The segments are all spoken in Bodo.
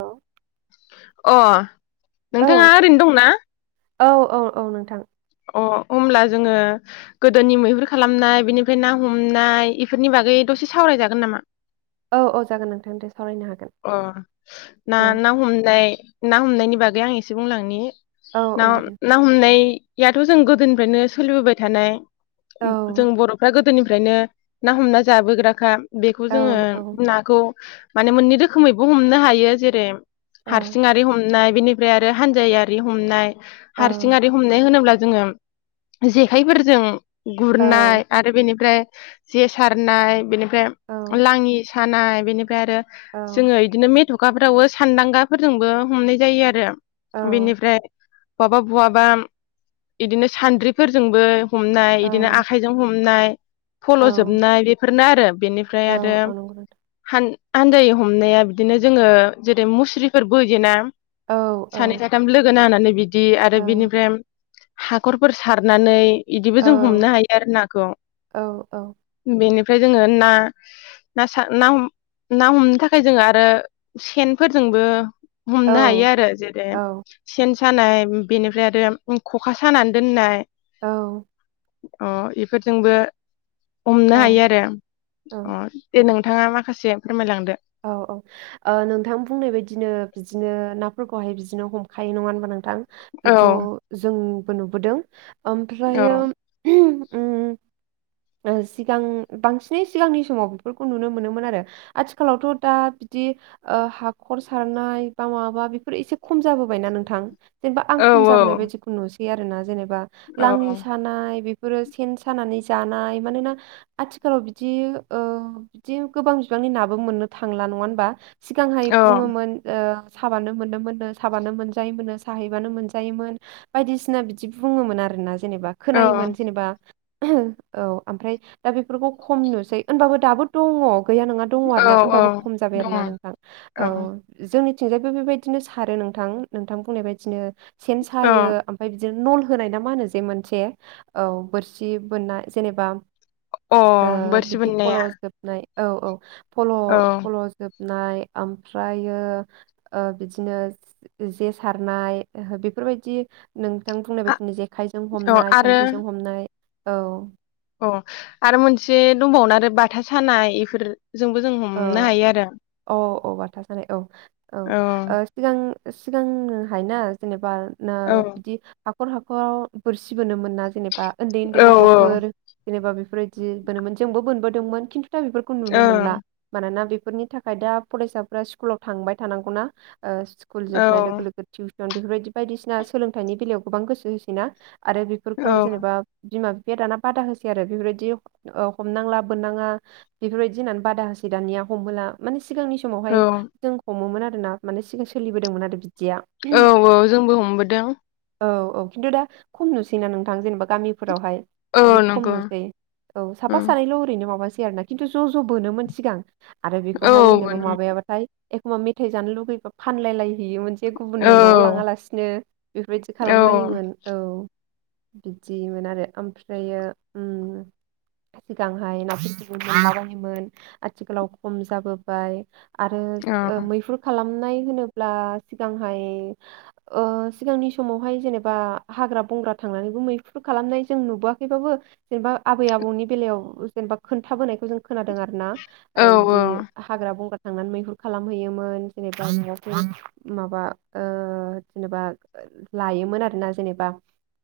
औ अह। औ नोंथाङा ओरैनो दंना? औ औ औ नोंथां। अह होमब्ला जोङो गोदोनि मैहुर खालामनाय बिनिफ्राय ना हमनाय बेफोरनि बागै दसे सावरायजागोन नामा? औ औ जागोन नोंथां दे। सावरायनो हागोन अह ना औ ना हमनाय। ना हमनायनि बागै आं एसे बुंलांनि। औ ना औ जागोन ना हमनाय। बेयाथ' जों गोदोनिफ्रायनो सोलिबोबाय थानाय। औ जों बर'फ्रा। गोदोनिफ्रायनो ना हमना जाबोग्राखा। बेखौ औ जोङो औ ओ नाखौ माने मोन्नै रोख रोखोमैबो हमनो हायो जेरै हारसिंहारि हमना। बिनिफ्राय आरो हानजायारि हमनाय। औ हारसिंआरि हमनाय होनोब्ला जोङो जेखाइफोरजों औ गुरनाय आरो बेनिफ्राय। जे सारनाय, बेनि [unintelligible] लाङि थानाय बेनिफ्राय आरो जोङो इदिनो मेथ' थखाफ्रावबो सान्दांगाफोरजोंबो हमनाय जायो आरो बिनिफ्राय बहाबा बहाबा बिदिनो सान्द्रिफोरजोंबो हमनाय औ बिदिनो आखाइजों हमनाय औ फल'जोबनाय बेफोर गोन आरो बेनिफ्राय आरो औ औ नंगौ नोंथां हान आन्दैयावो हमनाया बिदिनो जोङो जेरै मुस्रिफोर बोयो ना औ औ सानै साथाम लोगोनांनानै [unintelligible] बिदि औ आरो बिनिफ्राय हाखरफोर सारनानै बिदिबो औ जों हमनो हायो आरो नाखौ औ औ बेनिफ ओमफ्राय जोङो ना ना सा ना हमनो थाखाय थाखाय जों आरो सेनफोरजोंबो हमनो हायो आरो जेरै सेन सानाय बेनिफ्राय आरो ख'खा सानानै दोननाय औ अ इफोरजोंबो हमनो औ हायो आरो औ अ दे नों नोंथाङा माखासे फोरमायलांदो औ औ औ नोंथां बुंनाय बायदिनो बिदिनो नाफोरखौहाय बिदिनो हमखायो नङा होनबा नोंथां थां औ बेखौ जों बो नुबोदों औ ओमफ्रायो [unintelligible] उ ओ सिगां बांसिनै सिगांनि समाव बेफोरखौ नुनो मोनोमोन आरो आथि आथिखालावथ' दा बिदि ओ हाखर सारनाय बा माबा बेफोर एसे खम जाबो बाय ना नोंथां जेनेबा आं औ खम जाबोनाय बायदिखौ नु बे आरो ना जेनबा बा औ लाङि सानाय बे बेफोरो सेन सानानै जानाय मानोना आथिखालाव बिदि ओ बिदि गोबां बिबांनि ना बो मोननो थांला नङा होनबा? सिगांहाय बुङोमोन ओ साबानो मोनोमोननो साबानो मोनजायोमोनो सा हैबानो मोनजायोमोन बायदिसिना बिदि बुङोमोन आरोना। जेनेबा औ खोनायोमोन जेनेबा। औ ओमफ्राय दा बेफोरखौ खम नुसै होनबाबो दाबो दङ' गैया नङा। दङ' औ आरोना औ होनबाबो खम जाबाय दङ आरोना नोंथां औ जोंनि थिंजायबो बेबायदिनो सारो नोंथां नोंथां बुंनाय बायदिनो। सेन सायो ओमफ्राय बिद दिनो नल होनाय ना मा होनो जे मोनसे औ बोरसि बोननाय जेनेबा अ ओ बोरसि बिदि फल' बोननाया जोबनाय औ औ। फल' औ फल' जोब नाय आमफ्रायो ओ बिदिनो जे सारनाय बेफोरबायदि नोंथां बुंनाय आ बादिनो जे आखाइजों औ हमनाय आरो सानद्रिजों हमनाय औ अ आरो मोनसे दंबावोना आरो बाथा सानाय एफोर औ औ अ बाथा सानाय औ औ ओ सिगां सिगांहायना जेनेबा ना औ बिदि हा खर हाखराव बोरसि बोनोमोनना जेनेब बा ओन्दै ओन्दै औ गथ'फोर जेनेबा बेफोरबायदि बोनोमोन जोंबो बोनबोदोंमोन खिन्थु तु बेफोरखौ नुनो ओं मोनला मानोना बेफोरनि थाखाय दा फरायसाफोरा स्कुलाव थांबाय थानांगौना ओ स्कुल औ जोबनाय लोगो टिउ सन बेफोरबायदि बायदिसिना सोलोंथाइनि बेलायाव गोबां गोसो होयोसैना आरो औ बेफोरखौ जेनेबा बिमा [unintelligible] दाना बादा होसै आरो बेफोरबायदि ओ हमनांला बोननाङा बेफोरबायदि होननानै बादा होसै दानिया हमहोला माने सिगांनि औ समावहाय जों हमोमोन आ ना माने सिगां सोलिबोदोंमोन आरो बि औ औ जोंबो हमबोदों औ औ खिन्थु दा खम नुसै ना नोंथां जेनेबा गामिफोरावहाय औ जोबोद खम नंगौ नुसै औ साफा उम सानैल' ओरैनो माबासै आरोना किन्थु ज' ज' बोनोमोन सिगां आरो औ बेखौहाय जेनेबा नों माबायाबाथाय एखमबा मेथाइ जानो लुुबैबा फानलाय लायो हैयोमोन जे औ गुबुननो न'आव लाङा लासिनो बेफोरबायदि औ खालामलायोमोन औ बिदिमोन आरो ओमफ्रायो उम सिगांहाय [unintelligible] आथिखालाव खम जाबोबाय आरो औ ओ मैहुर खालाम नाय होनोब्ला सिगांहाय ओ सिगांनि समावहाय जेनेबा हाग्रा बंग्रा थांनानैबो मैहुर खालामनाय जों नुबोआखैबाबो जेनेबा आबै आबौनि बेलायाव जेनेबा खोन्थाबोनायखौ जों खोनादों आरो ना ओ औ इदि हाग्रा बंग्रा थांनानै मैहुर खालामहैयोमोन जेनेबा [unintelligible] माबा ओ जेनेबा लायोमोन आरो ना जेनेबा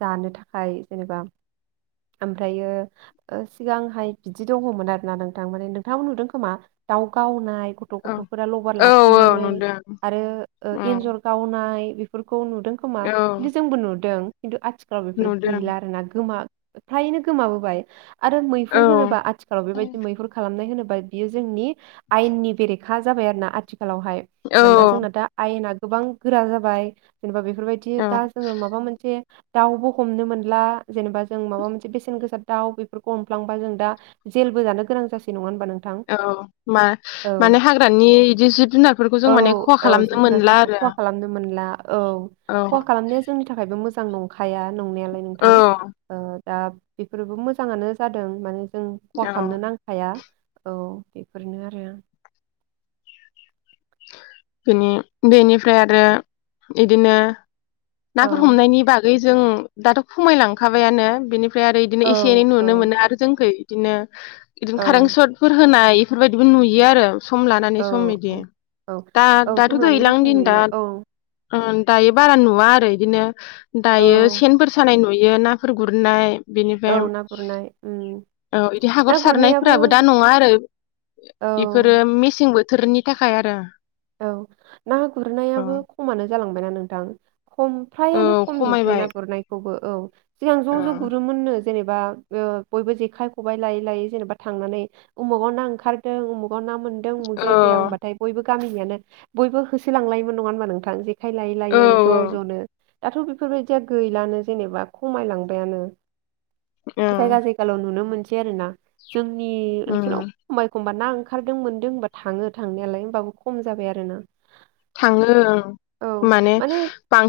जानो थाखाय जेनेबा ओमफ्रायो ओ सिगांहाय बिदि दङमोन आर ना नोंथां माने थाङाबो नुदों खोमा दाव गावनाय गथ' औ गथ'फोरा लबार औ औ लाथिंनानै नुदों आरो औ एन्जर गावनाय बेफोर खौ नुदों खोमा औ खिन्थु जोंबो नुदों खिन्थु आथि फ्राव बेफोर नुदों गैला आरो ना गोमा फ्राययैनो गोमाबोबाय आरो औ मैहुर होनोबा आथिखालाव बेबायदि मैहुर खालामनाय बाय बियो जोंनि आयेननि बेरेख खा जाबाय आरो ना आथि आथिखालावहाय मानोना औ जोंना दा आयेना गोबां गोरा जाबाय जेनेबा बे बेफोरबायदि दा औ जोङो माबा मोनसे रावबो हमनो मोनला जेनेबा जों माबा मोनसे बेसेन गोसा दाउ बेफोरखौ हमफ्लांबा जों दा जेलबो जानो गोनां जासै नङा होनबा नों औ मा मानो हाग्रानि बिदि जिब जुनारफोरखौ औ जों माने खहा औ जिब खालामनो मोनला जुनारफोरखौ आरो खहा खालामनो मोनला औ खहा औ खालामनाया जोंनि थाखायबो मोजां नंखाया नंनायालाय नोंथां औ ओ दा बेफोरबो मोजाङानो जादों माने उम खहा औ खालामनो नांखाया औ बेफोरनो आरो बिनि बेनिफ्राय आरो बिदिनो औ नाफोर हमनायनि बागै जों दाथ' खमायलांखाबायानो बिनि फ्राय आरो बिदिनो औ एसे एनै औ नुनो मोनो आरो जोंखै। बिदिनो औ बिदिनो कारेन्ट सर्टफोर होनाय बेफोरबायदिबो नुयो आरो सम लानानै औ सम बिदि। औ औ दा औ दाथ' सम लानानै दैलां सम दिन दा नुयो औ ओ दायो बारा नुवा आरो बिदिनो। दायो औ सेन फोर सानाय नु नुयो नाफोर गुरनाय औ बेनिफ्राय ना गुरनाय उम औ बिदि ना हाखर गुरनायाबो सारनायफ्राबो दा नङा आरो औ बेफोरो मेसेंबो बोथोरनि थाखाय आरो। औ ना औ गुरनायाबो खमानो जालांबायना नोंथां? खम औ फ्रायानो खम नुसै खमायबाय ना गुरनायखौबो। औ। सिगां ज' औ ज' गुरोमोननो। जेनेबा ओ बयबो जेखाय खबाइ लायै लायै जेनेबा थांनानै उमुकाव ना ओंखारदों उमुक काव ना मोनदों उमुक औ जायगायाव होमबाथाय बयबो गामिनियानो बयबो होसोलांलायोमोन नङा होनबा नोंथां? जे खाय लायै औ लायै ज' ज'नो। दाथ' बेफोरबायदिया गैलानो जेनेबा खमायलांबायानो। ओ जायगा जायगाल' नुनो मोनस दि आरो ना जोंनि ओनसोलाव उम एखम्बा एखम बा ना ओंखारदों मोनदों होनोमबा थाङो थांनायालाय होमबाबो खम जाबाय आरोना। थाङो औ माने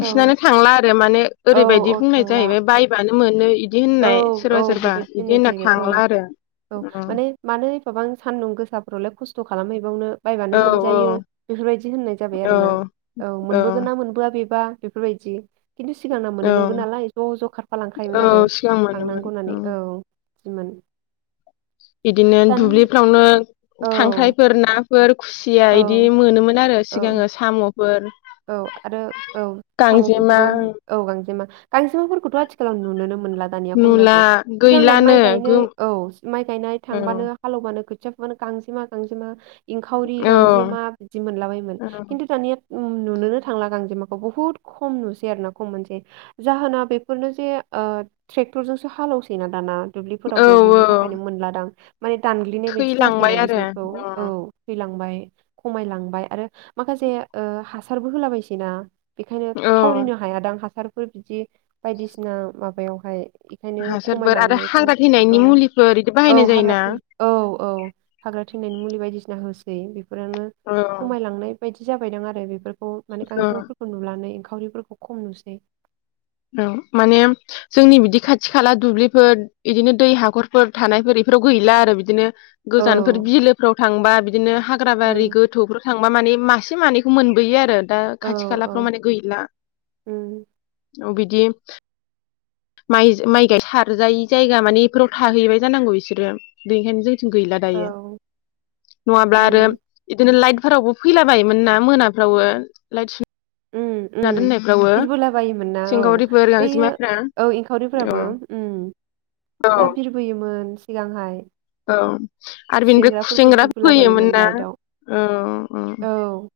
औ थांला आरो माने औ ओरैबायदि औ बुंनाय थांला जाहैबाय बायबानो मोनो इदि औ होननाय औ सोरबा सोरबा बेबायदि इदि होननाय होनना जाहैबाय थांला आरो औ औ माने मानो एफाबां सान्दुं गोसा फोरावलाय खस्थ' खालामहैबावनो औ बायबानो मोनजायो बेफोरबायदि होननाय जाबाय औ आरो ना औ मोनबोगोन ना मोनबोआ बेबा बेफोरबायदि। खिन्थु सिगांना औ मोनोमोनबो नालाय ज' ज' खारफालांखायोमोन आरो। गां मोनोमोन थांनांगौ होननानै ओम। [unintelligible] बिदिनो दानि दुब्लिफ्रावनो औ खांख्राइफोर नाफोर खुसिया बिदि औ मोनोमोन आरो औ सिगाङो साम' औ आरो औ गांजेमा साम'फोरखौबो औ गांजेमा गांजेमाफोरखौथ' आथिखालाव नुनो नो मोनला दानिया खम नुला जासै सिगांहाय गैलानो माइ गो गायनाय औ माइ गायनाय औ थांबानो हालवबानो खुथिया फुबानो गांजेमा गांजेमा इंखावरि औ गांजेमा बिदि मोनलाबायमोन खिन्थु दानिया उम नुनोनो थांला गांजेमाखौ बुहुद खम नुसै आरो ना खम मोनसै जाहोना बेफोरनो जे ओ ट्रेक्टरजोंसो हालौसै ना दाना। औ दुब्लिफोरावबो बिनि औ थाखायनो मोनलादां माने दानग्लिनाय बायदि थैलांबाय जासैना आरो बिसोरखौ औ अ थैलांबाय। खमायलांबाय आरो माखासे ओ हासारबो होलाबायसै ना? बेखायनो औ थावरिनो हायादां हासार फोर बिदि बायदिसिना माबायावहाय बेखायनो हासारफोर आरो खमायलांनायखौ हाग्रा औ थैनायनि मुलिफोर बिदि बाहायनाय औ हाग्रा जायोना थै औ औ हाग्रा थैनायनि मुलि बायदिसि ना होसै बेफोरनो औ खमायलांनाय बायदि जा फैदों आरो बेफोर खौ माने औ गांजेमाफोरखौ नुनानै इं खावरिफोरखौ खम नुसै औ माने जोंनि बिदि खाथि खाला दुब्लिफोर इदिनो दै हाखरफोर थानायफोर बेफोराव गैला आरो बिदिनो औ गोजानफोर बिलोफ्राव थांबा बिदिनो हाग्रा औ बारि गोथौ थांबा माने मासे मानैखौ मोनबोयो आरो दा औ खाथि खालाफ्राव औ माने गैला उम औ बिदि माइ माइ गाय सारजायि जायगा माने बेफोराव थाहैबाय जानांगौ इसोरो बेनिखायनो जों गैला औ दायो नङाब्ला आरो उम इदिनो लाइट फोरावबो फैलाबायोमोन ना मोनाफ्रावबो लाइट उम सुना उम दोननायफ्रावबो बिरबोला बायोमोन ना औ सिंखावरिफोर बैयो गांजेमाफ्रा औ औ एंखावरिफोराबो जा औ बिरबोयोमोन सिगांहाय औ आरो बिनिफ्राय खुसेंग्राफोरबो खुसेंग्रा फैयोमोन बिरबोलाबायोमोन ना लाइटआव औ औ औ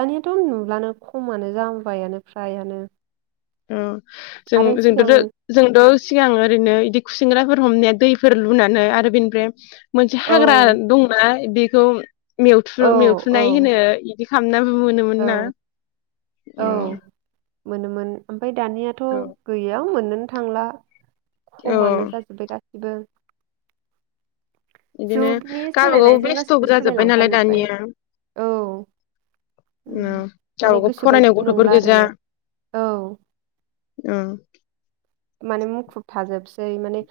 दानियाथ' नुलानो खमानो जाहांबायानो फ्रायानो अ जों आरो सिगां जोंथ' जोंथ' सिगां ओरैनो इदि खुसेंग्राफोर हमनाया दैफोर लुनानै आरो बेनिफ्राय मोनसे औ हाग्रा दंना बे खौ औ मेवथ्रु मेवथुनाय औ होनो दि खामना मोनोमोन ना औ औ ओम मोनोमोन उम फाय दानियाथ' गैया मोन्नोनो थांला औ खमानो जाजोब्बाय गासि बो बिदिनो जुगनि गावबागाव सोलायनायजों बेस्थ'बो गासिबो जाजोब्बाय सोलायलांफा नालाय जोब्बाय दानिया औ। उम ओम माने गावबा गाव फरायनायाव गोसोबायदि गथ'फोर नंला गोजा आरोना औ ओम माने मुखुब थाजोबसै माने।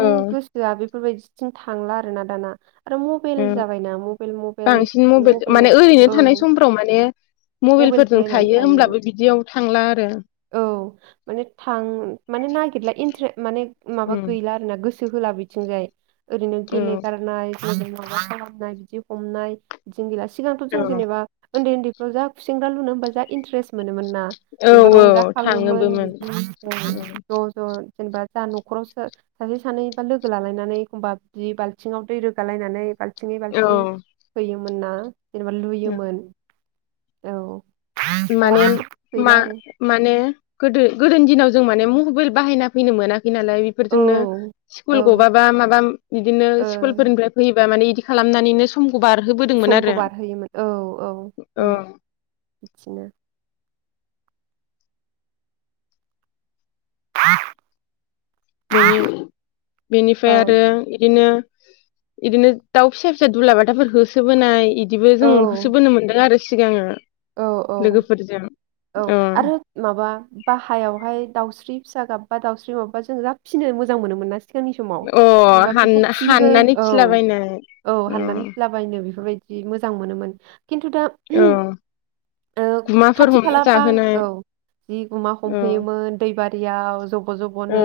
औ गोसोआ बे फोर बायदिथिं थांला आरोना दाना। आरो मबाइल ओं जाबायना मबेल मबेल बांसिन बिदिनो मबाइल मबेल माने ओरैनो थानाय औ समफ्राव माने मबेलसो मबाइलफोरजों नायनानै थायो होमब्लाबो बिदियाव थांला आरो औ माने थां [unintelligible] माने। माबा उम गैला आरोना गो गोसो होला बिथिंजाय। ओरैनो औ गेलेगारनाय माबा खालामनाय बिदि हमनाय इदिनो [unintelligible] सिगांथ' जों औ जेनेबा उन्दै उन्दैफोर जा खुसेंग्रा लुनो होनबा जा इन्टारेस मोनोमोन ना औ जेनबा औ रंजाखाङोमोन थाङोबोमोन बिदिनो ओ ज' ज' जेनेबा जा न'खराव सासे सानैबा लोगो लालायनानै एखमबा बि बाल्थिंआव दै रोगालायनानै बालथि बालथिंयै औ बालथिं होयो। मोनना। जेनेबा लुयोमोन। औ। दा माने बेफोर मा गैला आरो माने। गोदो गोदोनि दिनाव जों माने मबाइल बाहायना फैनो मोनाखै नालाय औ बेफोरजोंनो स्कुल औ गबाबा माबा बिदिनो ओ स्कुलफोरनिफ्राय फैयोबा माने। बिदि खालामनानैनो सम समखौ बारहोयोमोन औ औ औ बिदिनो। [inaudible] औ बेनिफ्राय आरो बिदिनो बिदिनो दाउ फिसा फिसा दुला बाथाफोर होसोबोनाय। बिदिबो औ जों होसोबोनो मोनदों आरो। सिगाङो। औ औ लोगोफोरजों औ अ आरो माबा बाहायावहाय दाउस्रि फिसा गाबबा दाउस्रि माबा जों जा फिनो मोजां मोनोमोनना। सिगांनि समाव अ जेनेबा बेखौ हानना फिसिगोन हाननानै औ फिलाबायनाय औ अ हाननानै फिलाबायनो बेफोर बायदि। जि मोजां मोनोमोन। खिन्थु दा। औ गुमाफोर खाथि हमना खालाबा जाहोनाय औ जि गुमा औ हमहैयोमोन दैबारियाव जब' औ जब'नो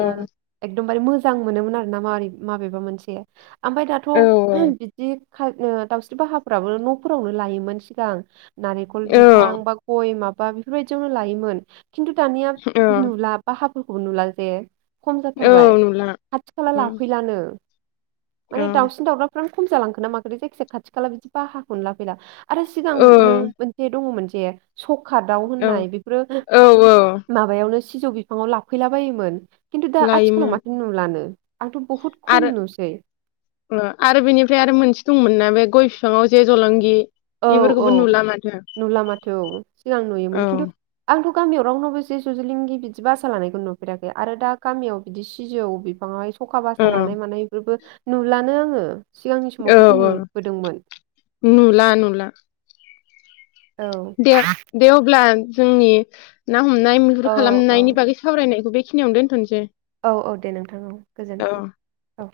एखदमबार मोजां मोनोमोन आरो ना माबारै माबेबा मोनसे ओमफ्राय दाथ' औ बिदि दाउस्रि बाहाफ्राबो न'फोरावनो लायोमोन सिगां- बल औ बिफां बा गय माबा बा बेफोरबायदियावनो लायोमोन खिन्थु दानिया औ नुला बा हाब खौ नुल जे खम औ जाथारबाय नुला खाथि खाला उम लाफैलानो औ माने दाउसिन दाउलाफ्रा खम जालांखोन ना माखो जायखिजाया खाथि खाला बिदि बाहाखौनो लाफैला आरो औ सिगांनो दङमोन जे। खादाव औ दोननाय बेफोरो औ औ माबायावनो। सिजौ बिफां आव लाबोफैला बायोमोन। लायोमोन आंथ' बहुद खम आरो नुसै आरो बेनिफ्राय आरो मोनसे दंमोन ना बे गय बिफाङाव जे जलंगि औ औ बेफोरखौबो नुला माथो नुला माथो औ सिगां नुयोमोन औ खिन्थु आंथ' गामियाव रावनोावबोसे जुजुलिंगि बिदि बिदि बासा लानायखौ नुफेराखै आरो दा गामियाव बिदि सिजौ बिफाङा सखा बासा औ लानाय मानाय बेफोरबो नुलानो आङो सिगांनि समाव औ खिन्थु औ नुबोदोंमोन नुला नुला [unintelligible] औ दे दे अबला जोंनि ना हमनाय औ मैहुर औ खालामनायनि बागै सावरायनायखौ बे खिनियावनो दोनथनोसै औ औ दे नोंथां औ औ गोजोनथों औ